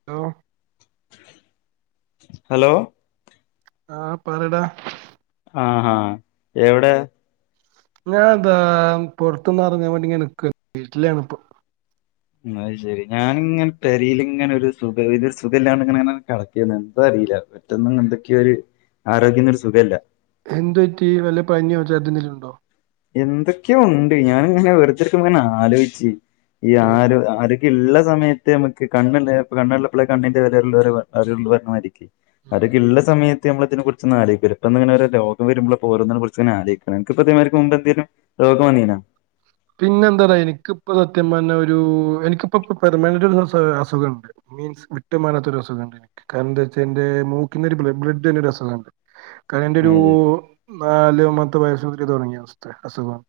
Hello hello ആഹ് പറെടാ ആഹ് ഹാ എവിടെ ഞാൻ ഇതാ പുറത്ത്ന്ന് എറങ്ങാൻ വേണ്ടി ഇങ്ങനെ നിക്കാണ് വീട്ടിലാണ് ഇപ്പോ. അത് ശെരി ഞാനിങ്ങനെ പെരലിങ്ങനെ ഒരു സുഖ ഇതൊരു സുഖല്ലാണ്ട് ഇങ്ങനെ ഇങ്ങനെ കടക്കയാണ് എന്താ അറിയില്ല. പെറ്റൊന്നും എന്തൊക്കെയൊ ഒരു ആരോഗ്യന്നു ഒരു സുഖല്ല. എന്തു പറ്റി വല്ല പനിയോ [unintelligible] ഉണ്ടോ? എന്തൊക്കെയോ ഉണ്ട് ഞാനിങ്ങനെ വെറുതെ ഇരിക്കുമ്പോ ഇങ്ങനെ ആലോചിച്ച് ഈ ആഹ് ആര് ആര് ഇള്ള സമയത്ത് നമ്മക്ക് കണ്ണ് ഇണ് കണ്ണ്ള്ളപ്പളെ കണ്ണിന്റെ വെല അറിയുള്ളു [unintelligible] അറിയുള്ളു പറഞ്ഞ മാതിരിക്കി ഉം അവരൊക്കെ ഇള്ള സമയ ത്ത് നമ്മളതിനെ കുറിച്ചൊന്നും [unintelligible] ഇപ്പ ഇന്ന് ഇങ്ങനെ ഓരോ രോഗം വരുമ്പളെ ഇപ്പ ഓരോന്നിനെ കുറിച്ച് ഇങ്ങനെ ആലോയിക്കണേ നിനക്കിപ്പ [unintelligible] ക്ക് മുമ്പ് എന്തേലും രോഗം വന്നീനാ? പിന്നെ എന്താ പറയാ എനിക്കിപ്പ സത്യം പറഞ്ഞ ഒരു എനിക്കിപ്പ ഇപ്പ പെർമാനന്റ് ഒരു [unintelligible] അസുഖണ്ട്. മീൻസ് വിട്ട് മാറാത്ത ഒരു അസുഖണ്ട്. കാരണം എന്താ വച്ചാ എന്റെ മൂക്കിന്നൊരു ബ്ല ബ്ലഡ് തന്ന ഒരസുഖുണ്ട്. കാരണം എന്റെ ഒരു അത് ശരി. നാലാമത്തെ വയസ് മുതല് തൊടങ്ങിയ അവസ്ഥയാ അസുഗാണ്,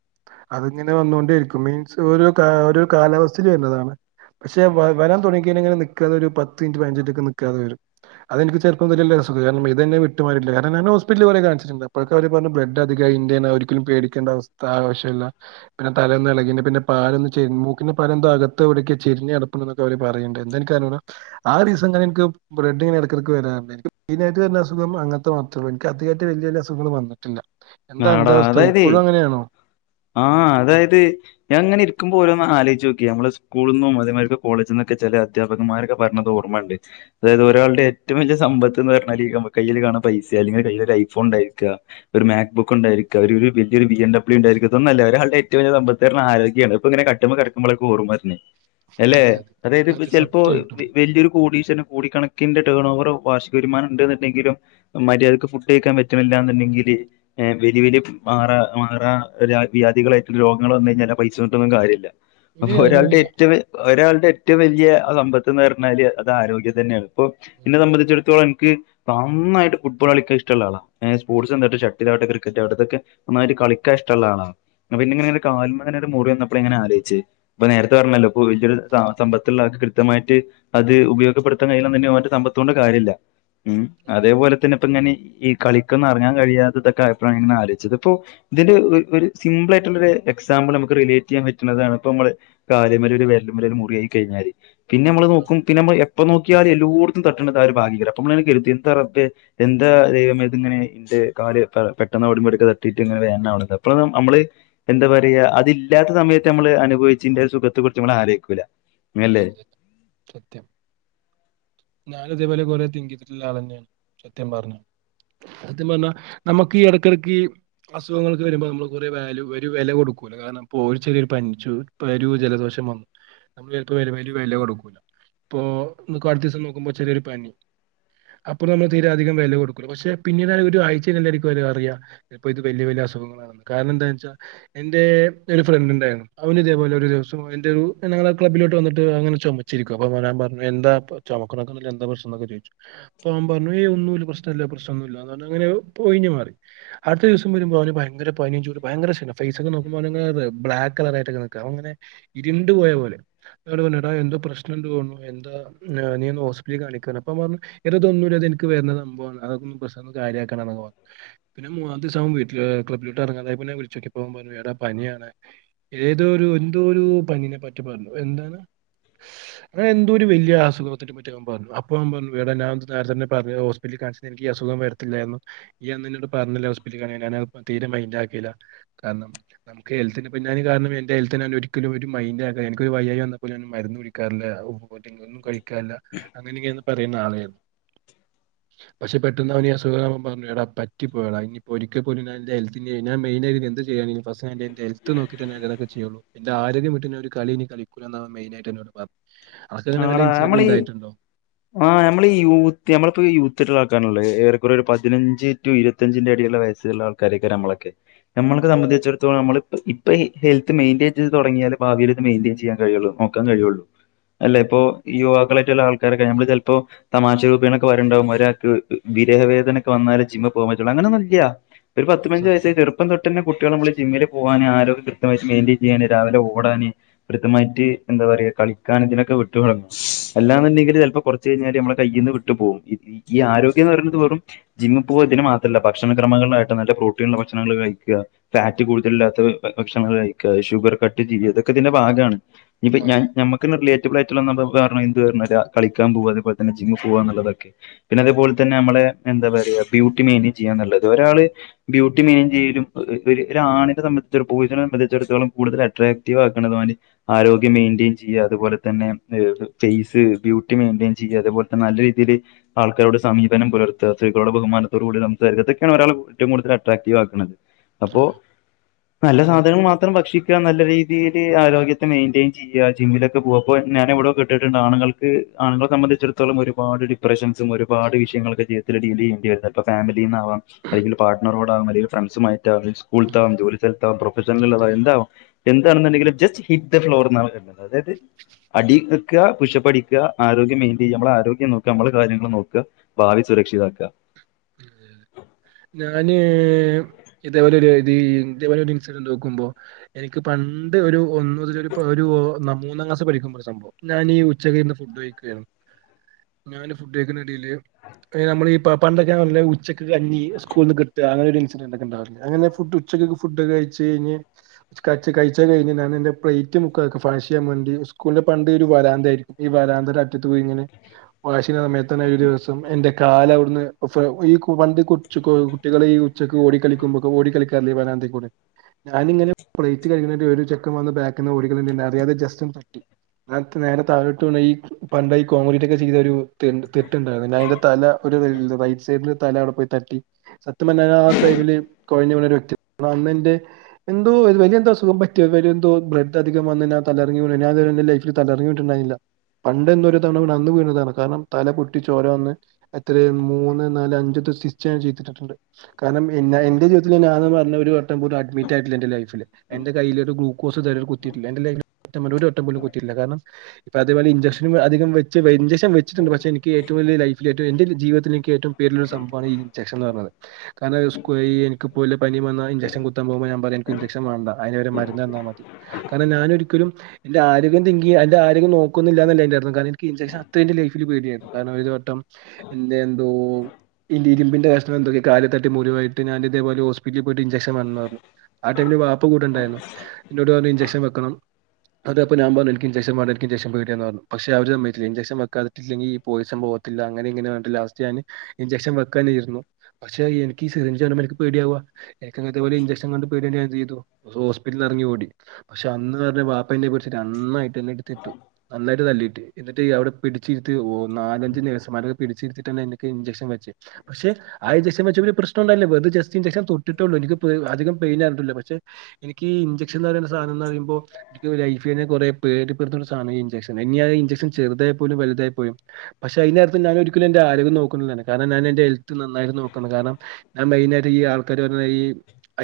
അതന്നാണ് [unintelligible] വ ന്നോണ്ടേരിക്കും മീൻസ് ഓരോ കാ ഓരോ കാലാവസ്ഥയില് വര്ന്നതാണ്. പക്ഷേ വ വരാൻ തൊടങ്ങി കഴിഞ്ഞാങ്ങനെ നിക്കാതെ ഒരു പത്ത് മിനിറ്റ് പതിനഞ്ച് മിനിറ്റൊക്കെ നിക്കാതെ വരും. അതെനിക്ക് ചെറുപ്പം മുതലെ ഇള്ള അസുഖ, കാരണം ഇതെന്നെ വിട്ട് മാറീട്ടില്ല, കാരണം എന്നെ എന്നെ ഹോസ്പിറ്റലില് കൊറേ കാണിച്ചിട്ടുണ്ട് അപ്പഴ് അവര് പറഞ്ഞ് ബ്ലഡ് അധികാ അയിന്റെയാണ്, ഒരിക്കലും പേടിക്കേണ്ട അവസ്ഥ ആവശ്യല്ല പിന്നെ തല ഒന്ന് എളകിന്റെ പിന്ന പാലൊന്ന് ചെ മൂക്കിന്റെ പാല എന്തോ അകത്ത് എവിടൊക്കെ ചെരിഞ്ഞ് കെടപ്പ്ന്ന്ണ്ട് ഓല് പറയ്ണ്ട് എന്താ എനിക്കർഞ്ഞൂട. ആ ദിസം ഇങ്ങനെ എനിക്ക് ബ്ലഡ്ഡ് ഇങ്ങനെ എടക്കടക്ക് വരാറ്ണ്ട് [unintelligible] പിന്നെ [unintelligible] അങ്ങനത്തെ [unintelligible] എനിക്ക് അധികായിട്ട് വലിയ വലിയ അസുഖങ്ങള് വന്നിട്ടില്ല, എന്താ അന്റെ ആടാ അവസ്ഥ അതായതേ ഇപ്പഴും അങ്ങനെയാണോ? ആഹ് അതായത് ഞാ ഇങ്ങനെ ഇര്കുമ്പോ ഓരോന്ന് ആലോയിച്ച് നോക്കി ഞമ്മള് സ്കൂള്ന്നും അതേമായിരിക്ക് കോളേജിന്നൊക്കെ ചെല അധ്യാപകന്മാരൊക്കെ പറഞ്ഞത് ഓർമ്മണ്ട് അതായത് ഒരാളുടെ ഏറ്റവും വലിയ സമ്പത്ത്ന്ന് പറഞ്ഞാല് നമ്മ കയ്യില് കാണ പൈസ അല്ലെങ്കിൽ കയ്യിലൊരു ഐഫോൺ ഉണ്ടായിരിക്ക ഒരു മേ [unintelligible] ഒണ്ടായിരിക്ക അവര് വലിയൊരു ബി എൻ ഡബ്ല്യൂ ഉണ്ടായിരിക്ക ഇതൊന്നല്ല ഒരാള്ടെ ഏറ്റവും വലിയ സമ്പത്ത് പറിഞ്ഞാല് ആരോഗ്യാണ് പ്പ ഇങ്ങനെ കട്ട്മ്മെ കെട് നമ്മളെ ഒക്കെ ഓർമ്മ വര്‌നെ, യെല്ലെ അതെ അതെ. അതായത് ഇപ്പ അതെ ചെലപ്പോ സത്യായിട്ടും. വെ വെല്യരു കോടീശ്വര്‌ന് കോടികണ ക്കിന്റെ ടേൺ ഓവറോ വാർഷിക വരുമാനം ഇണ്ട്ന്നുണ്ടെങ്കിലും മര്യാദക്ക് ഫുഡ് കയിക്കാൻ പറ്റണില്ല്യന്ന് ഇണ്ടെങ്കില് എഹ് വെല്ല്യ വെല്ല്യ മാറാ മാറാ [unintelligible] വ്യാധികള് രോഗങ്ങള് വന്ന് കഴിഞ്ഞാല് ആ പൈസറ്റൊന്നും കാര്യല്ല. ഒരു അപ്പോ ഒരാളുടെ കാര്യവുമില്ല. ഏറ്റവും വെ ഒരാളുടെ ഏറ്റവും വല്ല്യ സമ്പത്ത്ന്ന് പറഞ്ഞാല് അത് ആരോഗ്യം തന്നെണ്. ഇപ്പോ എന്നെ സംബന്ധിച്ചിടത്തോളം എൻക്ക് നന്നായിട്ട് ഫുട്ബോൾ കളിക്കാനിഷ്ടള്ള ആളാ, എ സ്പോർട്സ് [unintelligible] ഇതാവട്ടെ ക്രിക്കറ്റ് ആവട്ടെ ഇതൊക്കെ നന്നായിട്ട് കളിക്കാ ഇഷ്ടള്ള ആളാ. പിന്നെ ഇങ്ങെനെ ഇങ്ങെനെ കാൽമങ്ങനെ ഒരു മുറി വന്നപ്പളാ ഇങ്ങനെ ആലോയിച്ച് ഇപ്പ നേരത്തെ പറഞ്ഞല്ലോ ഇപ്പൊ വല്യരു സ സമ്പത്ത്ള്ള ആൾക്ക് കൃത്യമായിട്ട് അത് ഉപയോഗപ്പെട്ത്താൻ [unintelligible] ഓന്റെ സമ്പത്തോണ്ട് കാര്യല്ല. മ് അതേപോലെ തന്നെ ഇപ്പം ഇങ്ങനെ ഈ കളിക്കൊന്നും എറങ്ങാൻ കഴിയാത്തതൊക്കെ ആയപ്പളാണ് ഞാൻ ഇങ്ങനെ ആലോയിച്ചത് ഇപ്പോ ഇതിന്റെ ഒരു സിംമ്പിളായിട്ട്ള്ള ഒരു എക്സാമ്പിൾ നമുക്ക് റിലേറ്റ് ചെയ്യാൻ പറ്റ്ണതാണ് ഇപ്പ മ്മള് കാലിമ്മല് ഒരു വെര്ല്മ്മല് ഒരു മുറിയായി കഴിഞ്ഞാല് പിന്നെ മ്മള് നോക്കും പിന്നെ എപ്പ നോക്കും ക്ക്യാറും എല്ലോടത്തും തട്ടണത് ആ ഒരു ഭാഗ്ത്തേക്കാരം ഞമ്മള് അപ്പകര്തി എന്താ റബ്ബെ യെന്താ ദൈവമേ ഇതിങ്ങനെ കാല് പെട്ടെന്ന് ഔടിം ബടിം യൊക്കെ തട്ടീട്ട് ങ്ങനെ വേദനാവ്ണ്ന്ന് അപ്പ മ്മള് എന്താ പറയാ അതില്ലാത്ത സമയത്ത് ന്നമ്മൾ അനുഭവിച്ചീന്റെ സുഖത്തെ കുറിച്ച് ന്നമ്മള് ആലോയികൂല ഇല്ല ഇല്ല സത്യം ഞാനും ഇതേ പോലെ കൊറേ ചിന്തിച്ചിട്ടുള്ള ആളന്ന്യാണ് സത്യം പറഞ്ഞാ സത്യം പറഞ്ഞാ മ്മക്ക് ഈ യെടക്കെടക്ക് അസുഖങ്ങളൊക്കെ വെരുമ്പോ നമ്മൾ കുറെ വാല്യു ഒരു വെല കൊടുക്കൂ കാരണം പ്പോ ഒരു ചെറിയ രീതീല് പനിച്ചു പൊരുജലദോഷം വന്നു നമ്മള് ചെലപ്പോ ഒരു വെല കൊടുക്കൂല പ്പോ കാലതീസം നോക്കുമ്പോ ചെറിയൊരു പനി അപ്പൊ നമ്മള് തീരെ അധികം വെല കൊടുക്കൂല പക്ഷെ പിന്നീട് ഒരു ആയ്ച്ച കഴിഞ്ഞിട്ടേക്കാരം അറിയാ ഇപ്പൊ ഇത് വല്ല്യ വല്ല്യ അസുഖങ്ങളാ ണ്ന്ന് കാരണം എന്താച്ചാ എന്റെ ഒരു ഫ്രണ്ട് ണ്ടായിരുന്നു അവന് ഇതേപോലെ ഒരു ദിവസം എന്റെ ഒരു ഞങ്ങള്ങ്ങനെ ക്ലബിലോട്ട് വന്നട്ട് അങ്ങനെ ചൊമചിരിക്ക അപ്പം ഞന് പറഞ് എന്താ ചൊമക്ക്ണ് എന്താ പ്രശ്നംന്നൊക്കെ ചോയ്ച്ചു അപ്പൊ ഓന് പറഞ്ഞു ഒരു പ്രശ്നല്ല്യ പ്രാനൊന്നുല്ല്യ പറഞ് ഒഴിഞ്ഞ് മാറി അടുത്ത ദിവസം വരുമ്പോ അവന് ഭയങ്കര പനി ഭയര ക്ഷീണം ഫെയ്സൊക്കെ നോക്കുമ്പോ ബ്ലാക്ക് കളറായിട്ട്ങ്ങനെക്ക ഇരുണ്ട് പോയ പോലെ ന്നോട് പറഞ്ഞു എടാ പ്രശ്നണ്ട് തോന്നുന്നു എന്താ നീ ഒന്ന് ഹോസ്പിറ്റലീ കാണിക്ക്ന്നറ്ഞ്ഞു അപ്പ ഓൻ പറഞ്ഞു യെടതോന്നുല്ല്യ ഇനിക്ക് വര്ന സംഭവാണ് അതൊന്ന് പ്രശ്നല്ല കാര്യാക്കണ്ടന്നൊക്കെ പറഞ് പിന്നെ മൂന്നാമതീസം ക്ലബ്ബിലോട്ട് എറങ്ങാതായപ്പൊ ഞാന് വിളിച്ചോക്കീപ്പം അവന് പറഞ്ഞു എടാ പനിയാന്ന് ഏതോരു എന്തോ ഒരു പനിനെ പറ്റി പറഞ്ഞു എന്താണ് [inaudible] ഞാ എന്തോ ഒരു വല്യ അസുഖത്തെ പറ്റി അവൻ പറഞ്ഞു അപ്പ അവാ പറഞ്ഞു ടാ ഞാൻ നേരത്തന്നെ പറഞ്ഞ ഹോസ് [unintelligible] കാണിച്ചത് എനിക്ക് അസുഖം വരത്തില്ലായിരുന്നു ഇയ്യന്ന് ഇന്നോട് പറഞ്ഞിലെ ഹോസ്പിറ്റലിൽ കാണിക്കാൻ ഞാനത് തീരെ മൈന്റാ ക്കിയില്ല കാരണം നമക്ക് ഹെൽത്തി പിന്നാൽ കാരണം എന്റെ ഹെൽത്തി ഒരിക്കലും ഒരു മൈൻഡ് ആക്ക ക്കൊരു വയ്യായി വന്നാപ്പോലും മരുന്ന് കുടിക്കാറില്ല [unintelligible] ഒന്നും കഴിക്കാനില്ല അങ്ങനെങ്ങനെയന്ന് പറയുന്ന ആളേരുന്നു [inaudible] പക്ഷെ പെട്ടെന്ന് അവനസുഖ പറഞ്ഞു ടാ പറ്റിപ്പോയട ഇനിപ്പോ ഒരിക്കലും ഞാൻ ഹെൽത്തിന്റെ മെയിനായി എന്ത് ചെയ്യാനിനി ഫസ്റ്റ് എന്റെ ഹെൽത്ത് നോക്കിറ്റതൊക്കെ ചെയുള്ളൂ എന്റെ ആരോഗ്യ വിട്ട് ഒരു കളിയിനി കളിക്കൂലന്നവൻ മെയിനായിട്ട് പറഞ് അവസാനം അങ്ങനെ വല്ല ആടാ ഇൻസിഡന്റ് നമ്മള് ഈ ഇണ്ടായിട്ടുണ്ടോ ആഹ് നമ്മള് യൂത്ത് നമ്മളിപ്പോ യൂത്ത്ട്ട ആക്കാനുള്ളേ ഏറെകുറെ ഒരു പതിനഞ്ച് റ്റു ഇരുപത്തഞ്ചിന്റെ ഇടയിലുള്ള വയസ്സുള്ള ആൾക്കാരൊക്കെ നമ്മളൊക്കെ നമ്മള്ക്ക് സംബന്ധിച്ചിടത്തോളം നമ്മള് ഇപ്പ ഇപ്പ ഹെൽത്ത് മെയിന്റൈൻ ചെയ്ത് തുടങ്ങിയല് ഭാവിയില് ഇത് മെയിന്റൈൻ ചെയ്യാൻ കഴിയുള്ളു ക്കാൻ കഴിയുള്ളു ആ, അല്ലെ ഇപ്പൊ യുവാക്കളായിട്ടുള്ള ആൾക്കാരക്കെ നമ്മള് ചെലപ്പോ തമാശ രൂബെനെക്കെ വരണ്ടാവും ഒരാക്ക് വിരഹ വേദന ഒക്കെ വന്നാലേ ജിമ്മ് പോകൻ പറ്റുള്ളൂ അങ്ങനൊന്നുല്ല്യ ഒരു പത്ത് ആ, പയ്നഞ്ച വയസായാ സത്യം ചെറു പ്പം തൊട്ടന്നെകുട്ടികളെ നമ്മള് ജിമ്മില് പോവാന് ആരോഗ്യം കൃയമായി് മെയിന്റയിൻ ചെയ്യാന് രാവിലെ ഓടാന് കൃത്തമായിട്ട് എന്താ പറയാ കളിക്കാനിതിനൊ വിട്ട് തുടങ്ങ്ക അല്ലാന്നുണ്ടെങ്കിൽ ചെലപ്പോ കുറച്ച് കഴിഞ്ഞാൽ നമ്മ കയിൽന്ന് വിട്ടു പോവും ഈ ആരോഗ്യം എന്ന് പറയുന്നത് വെറും ജിമ്മിൽ പോക ഇതിന് മാത്രല്ല ഭക്ഷണ ക്രമങ്ങളായിട്ട് നല്ല പ്രോട്ടീനുള്ള ഭക്ഷണങ്ങൾ കഴിക്ക ഫാറ്റ് കൂട്തല് ല്ലാത്ത ഭ ഭക്ഷണങ്ങൾ കഴിക്കാ, ഷുഗർ കട്ട് ചെയ്യാ. തൊക്കെ തിന്റെ ഭാഗാണ്. ഞ്ഞിപ്പം ആ, ഞാന് ഞമ്മക്ക് ന്ന് [unintelligible] [unintelligible] മറ്റെ കളിക്കാം പോവാ അതെ പോലെ തന്നെ ജിമ്മ് പോവാ ന്ന് ള്ളൊതൊക്കെ പിന്നെ അതുപോലെ തന്നെ അമ്മളെ എന്താ പറയാ ബ്യൂട്ടി മെയ്ൻ്റേം ചെയ്യാന്ന് ള്ളത്. ഒരാള് ബ്യൂട്ടി മെയിൻ ചെയ്ലും ഒര് ഒര് ഒരാണിൻ്റെ സംബന്ധിച്ച് ഒര് ബോയ്സിനെ സംബന്ധിച്ചിടത്തോളം കൂടുതല് അട്രാക് റ്റീവ് ആക്ക്ണത് ഓൻ്റെ ആരോഗ്യം മെയിൻ്റേം ചെയ്യാ. അതുപോലെ തന്നെ ഏഹ് ഫേയ്സ് ബ്യൂട്ടി മെയിൻ്റെൺ ചെയ്യാ അതേപലെ തന്നെ നല്ല രീതീല് ആൾക്കാരോട് സമീപനം പുലർത്താ. സ്ത്രീകളോട് ബഹമാനത്തോടു കൂടി സംസാരിക്കാ. തൊക്കെയാണ് ഒരാള് ഏറ്റവും കൂടുതല് അട്രാക്റ്റീവ് ആക്ക്ണെ. ആ, അപ്പൊ നല്ല സാധനങ്ങൾ മാത്രം ഭക്ഷിക്കാ. നല്ല രീതിയില് ആരോഗ്യത്തെ മെയിൻ്റെയിൻ ചെയ്യാ. ജിമ്മിലൊക്കെ പോ.... അപ്പൊ ഞാന് എവ്ടൊ കേട്ട്ട്ടുണ്ട് ആണ്ങ്ങൾക്ക് ആണുങ്ങളെ സംബന്ധിച്ചട്ത്തോളം ഒരുപാട് ഡിപ്രഷൻസും ഒരുപാട് വിഷയങ്ങളൊക്കെ ചെയ്ത് [unintelligible] അപ്പം ഫാമിലീന്നാവാം. അല്ലെങ്കി പാർട്ണറോടാവാം, അല്ലെങ്കില് ഫ്രണ്ട്സുമായിട്ടാവാം, അ.... ഉം, സ്കൂൾത്താവം, ജോലി സ്ഥലത്താവാം, പ്രൊഫഷണല് അതെ ള്ളവാം, എന്താവാം എന്താണ്ന്ന്ണ്ടെങ്കിലും ജസ്റ്റ് ഹിറ്റ് ദ ഫ്ലോറ് ന്നാവാം ക അതായത് അടിവെക്കാ, പുഷ്ഷപ്പടിക്കാ, ആരോഗ്യം മെയിൻ്റെയ്യാ. അമ്മളെ ആരോഗ്യം നോക്കാ, അമ്മളെ കാര്യങ്ങള് നോക്കാ. ഭാവി സുരക്ഷിതാക്കാ. ആ ഞാന് ഇതേപോലെ ഒര് തീ ഇതേപോലൊരു ഇൻസിഡന്റ് നോക്കുമ്പൊ എനിക്ക് പണ്ട് ഒരു ഒന്നതില് ഒരു പ ഒരു ന്നാ മൂന്നാം ക്ലാസ് പഠിക്കുമ്പൊ ഒര് സംഭവം ഞാനീ ഉച്ചക്ക് ഇര്ന്ന് ഫുഡ്കഴിക്കുവായിരുന്നു ഞാൻ ഫുഡ് കഴിക്കുന്നതിനിടയില് ഏഹ് നമ്മളീ പ പണ്ട് ഇത് ഞാൻ പർഞ്ഞില്ലെ ഉച്ചക്ക് കഞ്ഞി സ്കൂൾന്ന് കിട്ടാ അങ്ങനെ ഒര് ഇൻസിഡന്റ് ഒക്കെണ്ടാവാറ്ണ്ട്. അങ്ങനെ ഫുഡ് ഉച്ചകൊക്കെ ഫുഡൊക്കെ കഴിച്ച് കഴിഞ് കച്ച് കഴിച്ച് കഴിഞ് ഞാനെന്റെ പ്ലെയിറ്റ് മുക്കാക്ക [unintelligible] സ്കൂൾന്റെ പണ്ട് ഒര് വരാന്തായിരിക്കും ഈ വരാന്തൻ്റെ അറ്റത്ത് പോയി ങ്ങനെ വാഷെയ്യ്ണെ സമയത്തെന്നെ ഒര് ദിവസം എന്റെ കാല് അവ്ട്ന്ന് ഫെ ഈ കു വണ്ടി കൊച്ചു കു കുട്ടികള് ഈ ഉച്ചക്ക് ഓടിക്കളിക്കുമ്പൊക്കെ ഓടി കളിക്കാറില്ലെ വരാന്തെ കൂടെ. ഞാന്ങ്ങനെ പ്ലേറ്റ് കഴ്ക്ണേൻ്റെ ഒരു ചെക്കൻ വന്ന് ബേക്ക്ന്ന് ഓടികളിക്ക്ന്നെൻ്റെ അറിയാതെ ജസ്റ്റൊന്ന് തട്ടി. ഞാൻ ത് നേരെ താഴോട്ട് വീണോയ് പണ്ട് അയ് കോൺക്രീറ്റൊക്കെ ചെയ്ത ഒരു തിണ്ട് തിട്ടണ്ടായിരുന്നു. അതിന്റെ തല ഒരു വെൽതും സെയ്ട്‌ല് തല അവ്ടെ പോയി തട്ടി. സത്യം പർഞ്ഞാല് ആ ടൈമില് കൊഴിഞ്ഞ് വീണ ഒരു വ്യക്തിയാണ്. അന്നെൻ്റെ എന്തോ ഇത് വല്യ എന്തൊ അസുഖം പറ്റേ വരെ എന്തോ ബ്ലഡ് അധികം വന്ന് ഞാൻ തലർങ്ങി വീണ്. പിന്നെ ഞാന് ത് വരെ ൻ്റെ ലൈഫ്..... ല് തല കറങ്ങി വീണ് ട്ട്ണ്ടായില്ല. പണ്ട് എന്നൊ ഒര് തവണ വീണ് അന്ന് വീണതാണ്. കാരണം തല പൊട്ടി ചോര വന്ന് എത്രേ മൂ.... ന്ന്, നാല്, അഞ്ച് സ്റ്റിച്ച് ഞാൻ ചെയ്തിട്ട് ട്ട്ണ്ട്. കാരണം എന്നെ എന്റെ ജീവിതത്തിലെന്നെ ഞാൻ ആദ്യം പർഞ്ഞ ഒരു വട്ടം പോലും അഡ്മിറ്റായിട്ടില്ല എന്റെ ലൈഫ് ല്. എന്റെ കയ്യില് ഒരു ഗ്ലൂക്കോസ് ത് വരെ കുത്തിയിട്ടില്ല. എന്റെ ലൈഫ് ല് ഒര് വട്ടം പോലും കുത്തിട്ടില്ല. കാരണം ഇപ്പ അതെപോല ഇൻജക്ഷനും അധികം വെച്ച വെ ഇൻജക്ഷൻ വെച്ചട്ടുണ്ട്. പക്ഷെ എനിക്ക് ഏറ്റവും വല്യ ലൈഫ്‌ല് ഏറ്റവും എൻ്റൊര് ജീവിതത്ത്ല് എൻ.... ക്ക് ഏറ്റവും പേടി ള്ളൊര് സംഭവാണ് ഈ ഇൻജെക്ഷൻ ന്ന് പർഞ്ഞത്. കാരണം സ്‌കൂ ഈ എനിക്ക് പ്പൊ വല്ല പനിം വന്നാ ഇഞ്ചക്ഷൻ കുത്താം പോകുമ്പൊ ഞാ പറയും എനിക്ക് ഇഞ്ചക്ഷൻ വേണ്ട. അയിന് പകരം മര്ന്നെന്നാ മതി. കാരണം ഞാനൊരിക്കലും എന്റെ ആരോഗ്യം ൻ്റെ [unintelligible] എന്റെ ആരോഗ്യം നോക്കുന്നില്ലാ എന്നല്ല അയിൻ്റെ അർത്ഥം. കാരണം എനിക്ക് ഈ ഇഞ്ചക്ഷൻ അത്രയും എന്റെ ലൈഫ്‌ല് പേടിയായിരുന്നു. കാരണം ഒര് വട്ടം എൻ്റെ എന്തോ ഇൻ്റെ ഇരുമ്പിന്റെ കഷ്ണം എന്തൊ കെ കാല് തട്ടി മുറിവായിട്ട് ഞാന് തെപോലെ ഹോസിറ്റലിൽ പോയിട്ട് ഇഞ്ചക്ഷൻ വേണം ന്നർഞ്ഞു ആ ടൈമില് വാപ്പ കൂടെണ്ടായിരുന്നു. ഇന്നോട് പർഞ്ഞു ഇഞ്ചക്ഷൻ വെക്കണം അത് അപ്പം ഞാം പർഞ്ഞു എനിക്ക് ഇഞ്ചക്ഷൻ വേണ്ട. എനിക്ക് ഇഞ്ചക്ഷൻ പേടിയാ എന്നർഞ്ഞു പക്ഷെ അവര് സമ്മയിച്ചില്ല. ഇഞ്ചക്ഷൻ വെക്കാതെ റ്റില്ലങ്കി ഈ പോയിസം പോവത്തില്ല. അങ്ങനെ ഇങ്ങനെ പർഞ്ഞിട്ട് ലാസ്റ്റ് ഞാന് ഇൻജെക്ഷം വെക്കാനെര്ന്നു പക്ഷെ എനിക്ക് ഈ സിറിഞ്ച്‌ ആനുംമ്പോ ഇനക്ക് പേടിയാവാ. എനിക്ക് ന്ന്ട്ട് പോലെ ഇൻജെക്ഷൻ കണ്ട് പേടി [unintelligible] ഞാനന്തീതു ഹോസ്പിറ്റൽന്നറങ്ങി ഓടി. പക്ഷെ അന്ന് പർഞ്ഞ പാപ്പന്നേ പിട്ച്ച് നന്നായിട്ടന്നെ ഇട്ത്ത്ട്ടു. നന്നായിട്ട് തല്ലിയിട്ട് എന്നിട്ട് അവടെ പിടിച്ചിരുത്തി ഓ ന്നാലഞ്ച് നേഴ്‌സ് മാര് പിടിച്ചിര്ത്തി [unintelligible] ഇന്ക്ക് ഇൻജെക്ഷൻ വെച്ച് പക്ഷെ ആ ഇൻജെക്ഷൻ വെച്ചപ്പോ ഒര് പ്രശ്നോണ്ടായില്ലാ വെർതെ ജസ്‌ ഇൻജെക്ഷൻ തൊട്ട്ട്ടോള്ളൂ എനിക്ക് അധികം പൈനർഞ്ട്ടില്ല പക്ഷെ എനിക്ക് ഈ ഇൻചെക്ഷൻ ന്നറിണ സാനംന്നറിയുംമ്പോ ക്ക് ലൈഫിലന്നെ കൊറെ പേടിപ്പെട്ത്ത്ണ സാനാ ഈ ഇൻജെക്ഷൻ ഇഞ്ഞി അഅ്‌ ഇൻജെക്ഷൻ ചേർതായാ പോലും വൽതായാ പോലും. പക്ഷെ അയ്നകത്ത് ഞാന ഒരിക്കലും എന്റെ ആരോഗ്യം നോക്കുംന്ന്ള്ളാണ് കാര്ണം ഞാന് എന്റെ ഹെൽത്ത് നന്നായിട്ട് നോക്ക്ണ്ട് കാര്ണം ഞാൻ മെയ്ന് ആയിട്ട് ഈ ആൾക്കാര് പർഞ്ഞ ഈ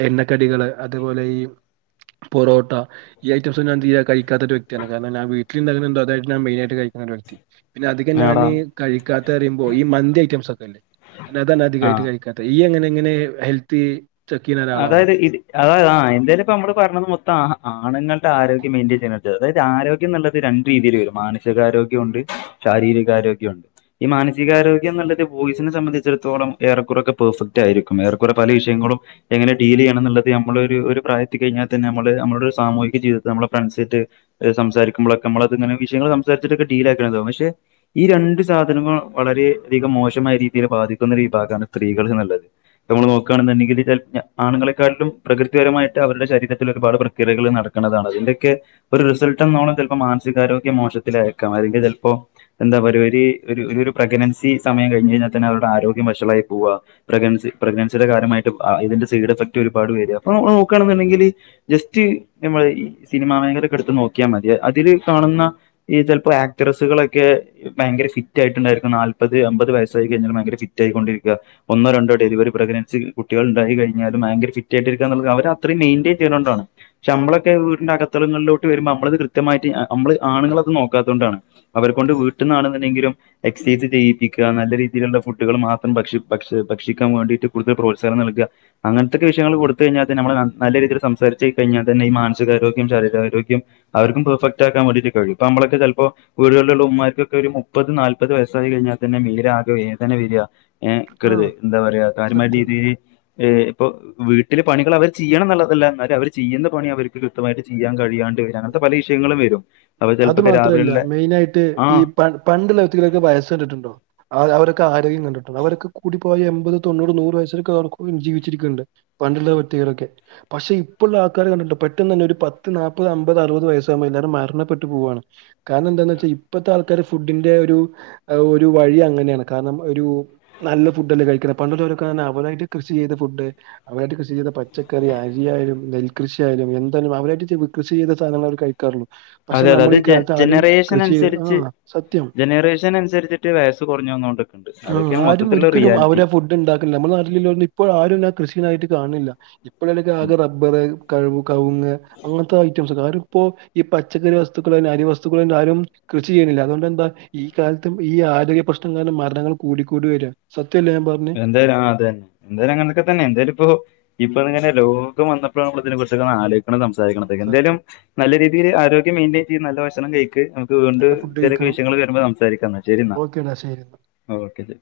എണ്ണക്കടികള് അതേ പോലെ ഈ പൊറോട്ട. ഈ ഐറ്റംസ് ഞാൻ തീരെ കയ്ക്കാത്ത ഒര് വെക്തിയാണ് കാര്ണം ഞാൻ വീട്ട്ല്ണ്ടാക്ക്ണ ന്തൊ അതായ്ര്ക്കും ഞാം മെയ്നായിട്ട് കയ്ക്ക്ണ ഒരു വെക്തി. പിന്നെ അധികം ആടാ ഞാനീ കയ്ക്കാത്തറിമ്പോ ഈ മന്തി ഐറ്റംസ് ഒക്കല്ലേ ഞാന അതാണ് ആ അധികായ്ട്ട് കഴിക്കാ ഇയ്യ് എങ്ങനെ ഇങ്ങനെ ഹെൽത്തീ അതായത് ഇത് അതായത് ആഹ് എന്തേലും ഇപ്പൊ മ്മള് പർഞ്ഞത് മൊത്തം ആഹ ആണ്ങ്ങൾടെ ആരോഗ്യം മെയിന്റെയിൻ [unintelligible] അതായ ആരോഗ്യംന്ന്ള്ളത് രണ്ട് രീതീല് വരും മാനസികാരോഗ്യോണ്ട് ശാരീരികാരോഗ്യോണ്ട്. ഈ മാനസികാരോഗ്യംന്ന്ള്ളത് ബോയ്സിനെ സംബന്ധിച്ചിടത്തോളം ഏറെകൊറൊക്കെ പെർഫെക്റ്റ് ആയിരി വേറെ കൊറെ പല വിഷയങ്ങളും എങ്ങനെ ഡീലിയ്യണംന്ന്ള്ളത് ഞമ്മള ഒര് ഒരു പ്രായത്തി കയ്ഞ്ഞാൽ തന്നെ ഞമ്മള് ഞമ്മടെ സാമൂഹിക ജീവിതത്തേ ന്നമ്മളെ ഫ്രണ്ട്സേറ്റ് സംസരിക്കുമ്പോളൊക്കെ മ്മളത്ങ്ങനെ വിഷയങ്ങള് സംസാരിച്ച്ട്ടൊക്കെ ഡീലാആക്കണ്ടതാവും പക്ഷെ ഈ രണ്ട് സാധനങ്ങൾ വളരെ അധികം മോശമായ രീതിയിൽ ബാധിക്കുന്ന ഒരു വിഭാഗാണ് സ്ത്രീകള് എന്ന്ള്ളത്. അതമ്മള് നോക്കാണെന്ന്ണ്ടങ്കില് ചേൽ ആണുങ്ങളെക്കാട്ട്ലും പ്രകൃതിപരമായിട്ട് അവരുടെ ശരീരത്തിൽ ഒരുപാട് പ്രക്രിയകൾ നടക്ക്ണതാണ് അതിന്റെക്കെ ഒര് റിസൽട്ടന്നൊളം ചേൽപ്പം മാൻസികാരോഗ്യം മോശത്തിലാ ആയേക്കാം അല്ലെങ്കിൽ ചെൽപ്പോ എന്താ പറയ ഒര് ഒരു ഒര് രു പ്രഗ്നൻസി സമയം കയ്ഞ്ഞയ്ഞാൽ തന്നെ അവരുടെ ആരോഗ്യം വഷളായി പുവ്വാ. പ്രഗ്നൻസി പ്രഗ്നൻസിടെ കാര്യമായിട്ട് ആ ഇതിന്റെ സൈഡ് എഫക്ട് ഒരുപാട് പേര് അപ്പൊ ന്നൊക്ക് ആണ് ന്ന്ണ്ടെങ്കില് ജസ്റ്റ് ഞമ്മള് ഈ സിനിമാ മേഖലക്കട്ത്ത് ന്നൊക്കിയാ മതി അതില് കാണുന്ന ഈ ചെൽപ്പോ ആക്ട്രസുകളൊക്കെ ഭയങ്കര ഫിറ്റായിട്ടുണ്ടായിരുക്കും ന്നാൽപ്പത് അമ്പത് വയസായി കയ്ഞ്ഞാലും ഭയങ്കര ഫിറ്റ് റ്റായി കൊണ്ടിരിക്ക്ആ ഒന്നോ രണ്ടോ ഡെലിവറി പ്രഗ്നൻസി കു കുട്ടികള്ണ്ടായി കയ്ഞ്ഞാലും ഭയര ഫിറ്റ് ആയിട്ടിരിക്കാന്ന്ള്ളത് അവരത്രേം മെയ്ന്റെയിൻ ചെയ്യ്ണോണ്ടാണ്. പക്ഷെ അമ്മളൊക്കെ വീടിന്റെ അകത്തളങ്ങൾലോട്ട് വരുമ്പോ അമ്മളത് കൃത്യമായിട്ട് അമ്മള് ആണുങ്ങളത് ന്നോക്കാതോണ്ടാണ്. അവരേ കൊണ്ട് വീട്ട്ന്നാണ് ന്ന്ണ്ടെങ്കിലും എക്സൈസ് ചെയ്യിപ്പിക്കാ ന്നല്ല രീതീല്ള്ള ഫുഡുകള് മാത്രം ഭക്ഷി ഭക്ഷ ഭക്ഷിക്കാം വേണ്ടീട്ട് കൊട്ത്ത് പ്രോൽ സാനം ന്നൽക്ആ. അങ്ങൻത്തെക്കെ വിഷയങ്ങള് കൊടുത്തയ്ഞാൽ തന്നേ ഞമ്മളെ ന്നല്ല രീതീല് സംസാരിച്ച് കയ്ഞ്ഞാ തന്നെ ഈ മാൻസികാരോഗ്യം ശരീരാരോഗ്യം അവര്ക്കും പെർഫക്റ്റാക്കാം വേണ്ടീറ്റ് കഴിയും പ്പമ്മളൊക്ക ചെൽപ്പോ വീടേൾല്ള്ള ഉമ്മാര്ക്കൊക്കെ ഒരു മുപ്പത് ന്നാൽപ്പത് വയസ്സായി കയ്ഞ്ഞാൽ തന്നെ മീലാകെ വേദന വേര്ആ. ഏഹ് ആ ക്കരുത് എന്താ പറയാ കാര്യമായ സത്യം രീതിയി ഏഹ് ഇപ്പൊ വീട്ടില പണികൾ അവർ ചിയ്യണം ന്ന്ള്ളതല്ല ന്നാലു അവര് ചിയ്യുന്ന പണി അവര്ക്ക് കൃത്യമായിട്ട് ചിയ്യാൻ കഴിയാണ്ട് വര്ആ അങ്ങ ത്ത പല വിഷയങ്ങളും വരും. അപ്പോൾ അത് ചിലപ്പോൾ മാത്രല്ല രാവിലെയുള്ള മെയ്നായിട്ട് ആ ഈ പ പണ്ടുള്ള വ്യക്തികളെക്കെ വയസ്സണ്ട്ട്ടുണ്ടോ അവരൊക്ക ആരോഗ്യം കണ്ട്ട്ടുണ്ടോ അവരൊക്കെ കൂടി ഇപ്പൊ എമ്പത് തൊണ്ണൂറ് ന്നൂറ് വയസ്സൊരോക്കെ [unintelligible] ജീവിച്ചിരിക്ക്ണ്ട് പണ്ട്ള്ള വ്യക്തികളൊക്കെ. പക്ഷെ ഇപ്പള്ള ആൾക്കാരേ കണ്ടിട്ട്ണ്ടോ പെട്ടന്നനെ ഒരു പത്ത് ന്നാപ്പത് അമ്പത് അറുപത് വയസ്സാവുംമ്പോ എല്ലാരും മര്ണ പെട്ട് പുവ്വാണ് കാര്ണം എന്താന്ന് വെച്ചാ ഇപ്പത്തെ ആൾക്കാര് ഫുഡിന്റെ ഒരു അഅ്‌ ഒരു വഴി അങ്ങനേണ് കാര്ണം ഒരു നല്ല ഫുഡ്ല്ലേ കഴിക്ക്ണെ പണ്ടലോല്ക്ക അവരായി കൃഷി ചെയ്ത ഫുഡ് അവരായിട്ട് കൃഷി ചെയ്ത പച്ചക്കറി അരിയായാലും നെൽകൃഷി ആയാലുംഎന്താലും അവരായിട്ട് കൃഷി ചെയ്ത സാധനങ്ങളാ അവര്കഴി ക്കാറുള്ളു അതെ അതെ അത് ജന ജനറേഷൻ ആ അനുസരിച്ച് സത്യം ജനറേഷൻ അനുസരിച്ചിട്ട് വയസ്സ് കുറഞ്ഞ് വന്നോണ്ട് ആ ആരും ഒരിക്കലും അവരെ ഫുഡ് ഉണ്ടാക്ക്ണ്ല്ല നമ്മളെ നാട്ടില്ഇല്ലോലൊന്നും ഇപ്പോ ആരുംഞാൻ കൃഷി ചെയ്യുന്നതായിട്ട് കാണ് ണില്ല ഇപ്പൊളെക്കൊ ആകെ റബ്ബർ കഴ് കവുങ്ങ് അങ്ങനത്തെ ഐറ്റംസ് കാരണം ഇപ്പോ ഈ പ പച്ചക്കറി വസ്തുക്കൾ അരി വസ്തുക്കളെ ആരും കൃഷി ചെയ്യുണില്ല അതുകൊണ്ട് എന്താ ഈ കാലത്തും ഈ ആരോഗ്യ പ്രശ്നംകാരണം മരണങ്ങൾ കൂടിക്കൂടി വര സത്യ അല്ലെഞാൻ പറഞ്ഞെ എന്തായാലും ആ അതെ എന്താലുംഅങ്ങനൊക്കെന്നെതന്നെ എന്തായാലും ഇപ്പൊ ഇപ്പൊ ഇങ്ങനെ രോഗം വന്നപ്പോഴ ഇതിനെ കുറിച്ചൊക്കെ ആലോയിക്കണ് സ എന്തായാലും സത്യം നല്ല രീതിയിൽ ആരോഗം മെയിന്റയിൻ ചെയ്ത് നല്ല ഭക്ഷണം കഴിക്ക് വീണ്ട് നല്ല ഫുഡ് എന്തെങ്കിലോക്കെ കഴിക്കണം വിഷയങ്ങൾ വരുമ്പോ സംസാരിക്ക ശെരി ഇന്നാ ഓക്കേടാ ശരി എന്നാ ഓക്കെ